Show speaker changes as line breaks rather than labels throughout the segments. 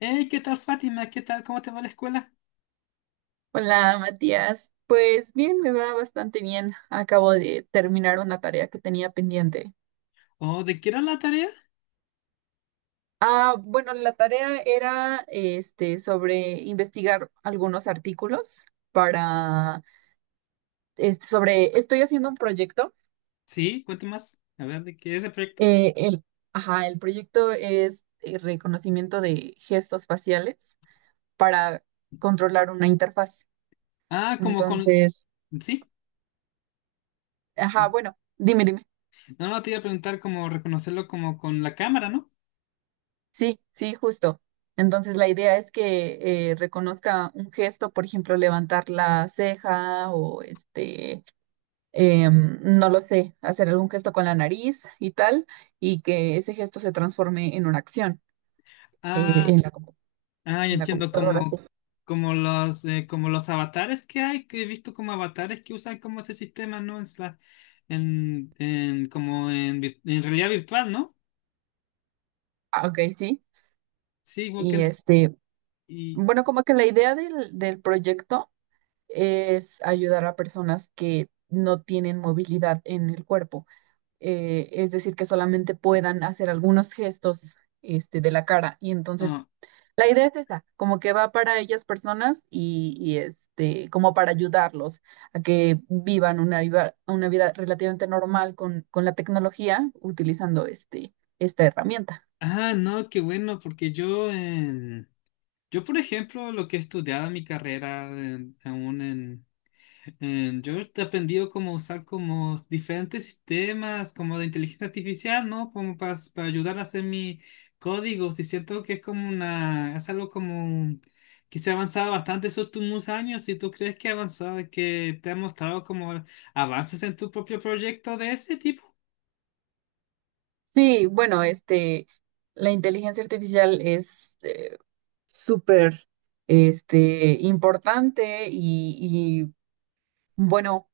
Hey, ¿qué tal, Fátima? ¿Qué tal? ¿Cómo te va la escuela?
Hola, Matías. Pues bien, me va bastante bien. Acabo de terminar una tarea que tenía pendiente.
¿O de qué era la tarea?
Ah, bueno, la tarea era sobre investigar algunos artículos para este sobre estoy haciendo un proyecto.
Sí, cuéntame más. A ver, ¿de qué es el proyecto?
Eh, el, ajá, el proyecto es reconocimiento de gestos faciales para controlar una interfaz.
Ah, como con...
Entonces,
Sí.
ajá, bueno, dime.
No, no, te iba a preguntar cómo reconocerlo como con la cámara, ¿no?
Sí, sí, justo. Entonces la idea es que reconozca un gesto, por ejemplo, levantar la ceja no lo sé, hacer algún gesto con la nariz y tal, y que ese gesto se transforme en una acción eh,
Ah,
en la, compu-
ah, ya
en la
entiendo,
computadora, sí.
como, como los avatares que hay, que he visto como avatares que usan como ese sistema, ¿no? En como en, en realidad virtual, ¿no?
Ah, ok, sí.
Sí, igual que
Y
en-
este,
y,
bueno, como que la idea del proyecto es ayudar a personas que no tienen movilidad en el cuerpo. Es decir, que solamente puedan hacer algunos gestos este, de la cara. Y entonces,
ah,
la idea es esa, como que va para ellas personas y este, como para ayudarlos a que una vida relativamente normal con la tecnología utilizando este, esta herramienta.
ah, no, qué bueno, porque yo, por ejemplo, lo que he estudiado en mi carrera, yo he aprendido cómo usar como diferentes sistemas, como de inteligencia artificial, ¿no? Como para ayudar a hacer mis códigos. Y siento que es como es algo como que se ha avanzado bastante esos últimos años. ¿Y tú crees que ha avanzado, que te ha mostrado como avances en tu propio proyecto de ese tipo?
Sí, bueno, este, la inteligencia artificial es súper este, importante y, bueno,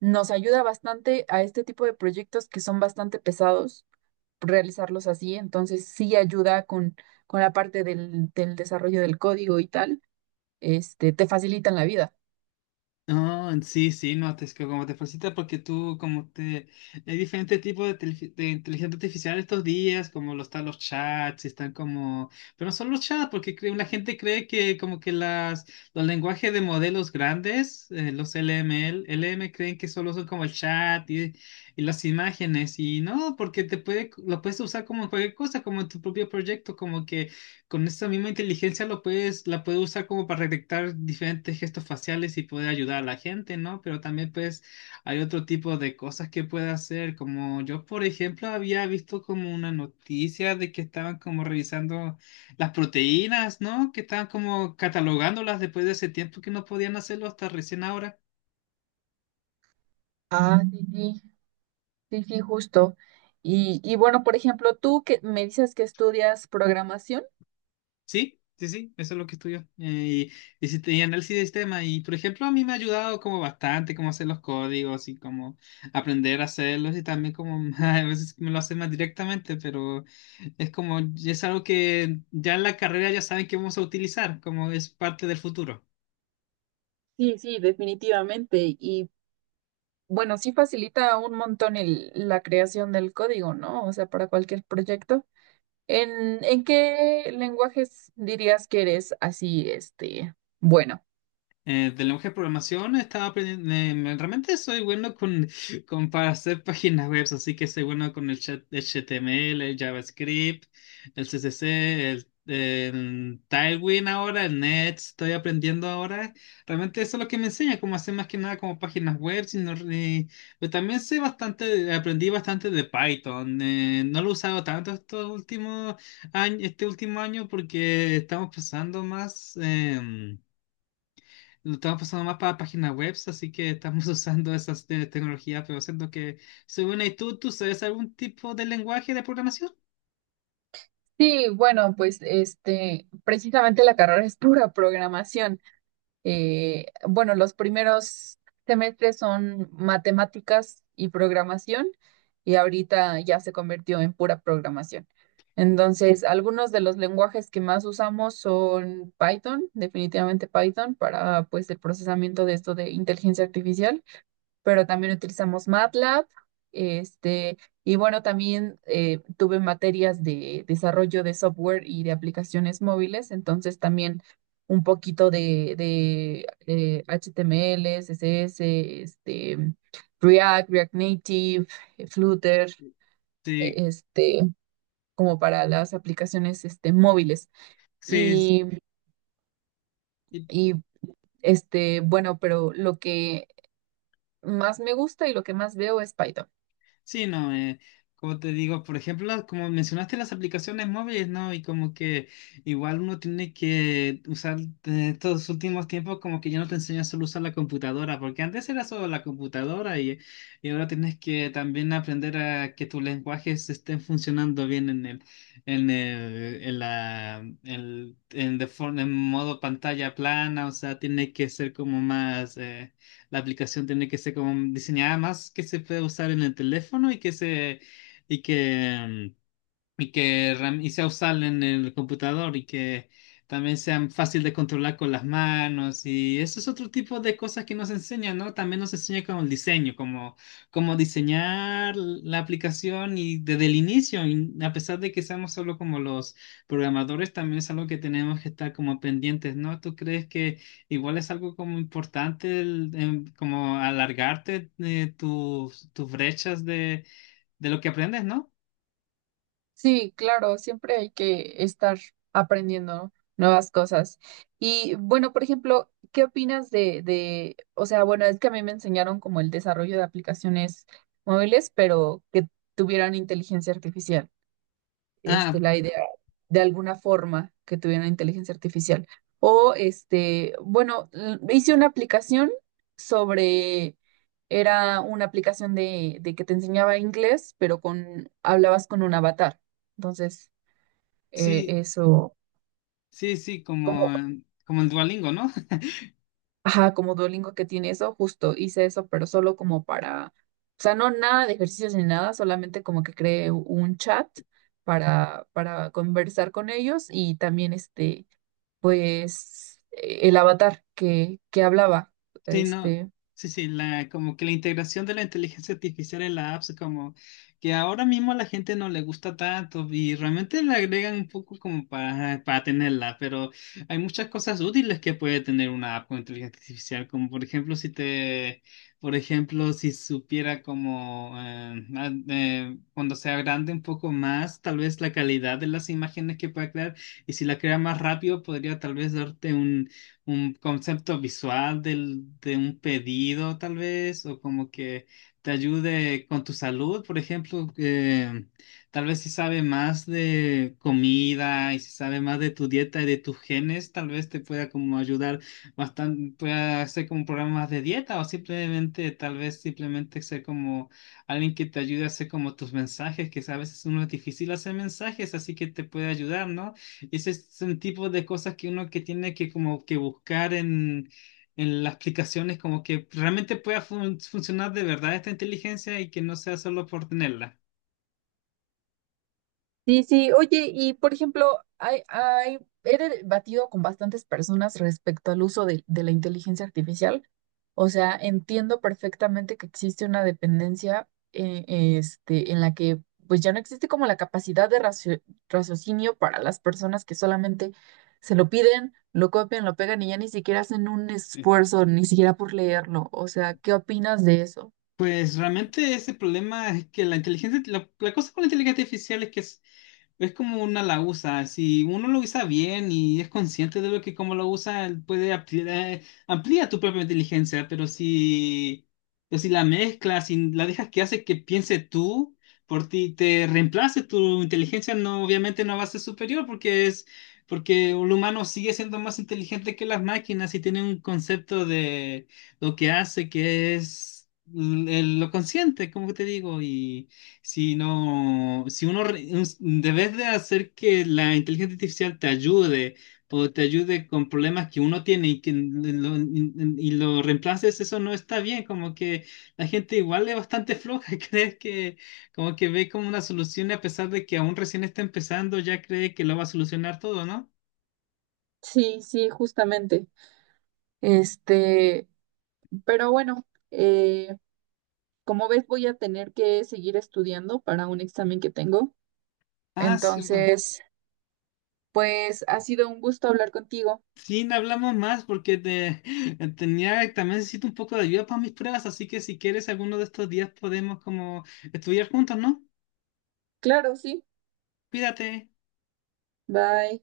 nos ayuda bastante a este tipo de proyectos que son bastante pesados realizarlos así, entonces sí ayuda con la parte del desarrollo del código y tal, este, te facilitan la vida.
Ah, sí, sí, no, te, es que como te facilita porque tú, como te, hay diferentes tipos de, de inteligencia artificial estos días, como lo están los chats, están como, pero no son los chats, porque la gente cree que como que los lenguajes de modelos grandes, los LML, LM creen que solo son como el chat y las imágenes, y no, porque te puede, lo puedes usar como en cualquier cosa, como en tu propio proyecto, como que con esa misma inteligencia lo puedes, la puedes usar como para detectar diferentes gestos faciales y poder ayudar a la gente, ¿no? Pero también pues hay otro tipo de cosas que puede hacer, como yo por ejemplo había visto como una noticia de que estaban como revisando las proteínas, ¿no? Que estaban como catalogándolas después de ese tiempo que no podían hacerlo hasta recién ahora.
Ah, sí, sí, sí, sí, justo. Y bueno, por ejemplo, tú que me dices que estudias programación.
Sí, sí, sí, eso es lo que estudió. Y si tenía análisis de sistema, y por ejemplo, a mí me ha ayudado como bastante cómo hacer los códigos y cómo aprender a hacerlos y también como a veces me lo hacen más directamente, pero es como, es algo que ya en la carrera ya saben que vamos a utilizar, como es parte del futuro.
Sí, sí, definitivamente. Y bueno, sí facilita un montón la creación del código, ¿no? O sea, para cualquier proyecto. ¿En qué lenguajes dirías que eres así, este, bueno?
De lenguaje de programación estaba aprendiendo, realmente soy bueno con para hacer páginas web, así que soy bueno con el HTML, el JavaScript, el CSS, el Tailwind ahora, el Next, estoy aprendiendo ahora. Realmente eso es lo que me enseña, cómo hacer más que nada como páginas web, sino, pero también sé bastante, aprendí bastante de Python. No lo he usado tanto estos últimos años, este último año porque estamos pasando más... lo estamos pasando más para páginas web, así que estamos usando esas tecnologías, pero siento que, según ahí tú, ¿tú sabes algún tipo de lenguaje de programación?
Sí, bueno, pues este, precisamente la carrera es pura programación. Bueno, los primeros semestres son matemáticas y programación, y ahorita ya se convirtió en pura programación. Entonces, algunos de los lenguajes que más usamos son Python, definitivamente Python, para pues el procesamiento de esto de inteligencia artificial. Pero también utilizamos MATLAB. Este, y bueno, también tuve materias de desarrollo de software y de aplicaciones móviles, entonces también un poquito de HTML, CSS, este, React, React Native, Flutter, eh,
Sí,
este, como para las aplicaciones este, móviles.
sí.
Y, y bueno, pero lo que más me gusta y lo que más veo es Python.
Sí, no, como te digo, por ejemplo, como mencionaste las aplicaciones móviles, ¿no? Y como que igual uno tiene que usar de estos últimos tiempos como que ya no te enseñan solo a usar la computadora, porque antes era solo la computadora y ahora tienes que también aprender a que tus lenguajes estén funcionando bien en el, en el, en la, en, en modo pantalla plana, o sea, tiene que ser como más... la aplicación tiene que ser como diseñada más que se puede usar en el teléfono y que se, y que, mm, y que ram- y sea usable en el computador y que también sea fácil de controlar con las manos y eso es otro tipo de cosas que nos enseñan, ¿no? También nos enseña con el diseño, como cómo diseñar la aplicación y desde el inicio, y a pesar de que seamos solo como los programadores, también es algo que tenemos que estar como pendientes, ¿no? ¿Tú crees que igual es algo como importante como alargarte tus, tus brechas de lo que aprendes, ¿no?
Sí, claro, siempre hay que estar aprendiendo nuevas cosas. Y bueno, por ejemplo, ¿qué opinas o sea, bueno, es que a mí me enseñaron como el desarrollo de aplicaciones móviles, pero que tuvieran inteligencia artificial? Este,
Ah,
la idea de alguna forma que tuviera inteligencia artificial. O, este, bueno, hice una aplicación sobre, era una aplicación de que te enseñaba inglés, pero con, hablabas con un avatar. Entonces, eh,
sí,
eso,
sí, sí, como,
como,
como el Duolingo, ¿no?
ajá, como Duolingo que tiene eso, justo hice eso, pero solo como para, o sea, no nada de ejercicios ni nada, solamente como que creé un chat para conversar con ellos y también este pues el avatar que hablaba.
Sí, no,
Este,
sí, sí, la, como que la integración de la inteligencia artificial en la apps, como que ahora mismo a la gente no le gusta tanto y realmente le agregan un poco como para tenerla, pero hay muchas cosas útiles que puede tener una app con inteligencia artificial, como por ejemplo si te, por ejemplo, si supiera como cuando se agrande un poco más, tal vez la calidad de las imágenes que pueda crear y si la crea más rápido podría tal vez darte un concepto visual del, de un pedido, tal vez, o como que te ayude con tu salud, por ejemplo, que tal vez si sabe más de comida y si sabe más de tu dieta y de tus genes, tal vez te pueda como ayudar bastante, pueda hacer como programas de dieta o simplemente, tal vez simplemente ser como alguien que te ayude a hacer como tus mensajes, que a veces uno es difícil hacer mensajes, así que te puede ayudar, ¿no? Ese es un tipo de cosas que uno que tiene que como que buscar en las aplicaciones, como que realmente pueda funcionar de verdad esta inteligencia y que no sea solo por tenerla.
sí, sí, oye, y por ejemplo, he debatido con bastantes personas respecto al uso de la inteligencia artificial. O sea, entiendo perfectamente que existe una dependencia este, en la que pues ya no existe como la capacidad de raciocinio para las personas que solamente se lo piden, lo copian, lo pegan y ya ni siquiera hacen un
Eh,
esfuerzo, ni siquiera por leerlo. O sea, ¿qué opinas de eso?
Pues realmente ese problema es que la inteligencia, la cosa con la inteligencia artificial es que es como una la usa, si uno lo usa bien y es consciente de lo que como lo usa, él puede ampliar, amplía tu propia inteligencia, pero si la mezclas, si la dejas que hace que piense tú por ti, te reemplace tu inteligencia, no, obviamente no va a ser superior porque es, porque el humano sigue siendo más inteligente que las máquinas y tiene un concepto de lo que hace que es lo consciente, como te digo, y si no, si uno re- un- debes de hacer que la inteligencia artificial te ayude o te ayude con problemas que uno tiene y que lo reemplaces, eso no está bien. Como que la gente igual es bastante floja, crees que como que ve como una solución y a pesar de que aún recién está empezando, ya cree que lo va a solucionar todo, ¿no?
Sí, sí, justamente. Este, pero bueno, eh, como ves, voy a tener que seguir estudiando para un examen que tengo.
Ah, cierto.
Entonces, pues ha sido un gusto hablar contigo.
Sí, no hablamos más porque te, tenía, también necesito un poco de ayuda para mis pruebas, así que si quieres alguno de estos días podemos como estudiar juntos, ¿no?
Claro, sí.
Cuídate.
Bye.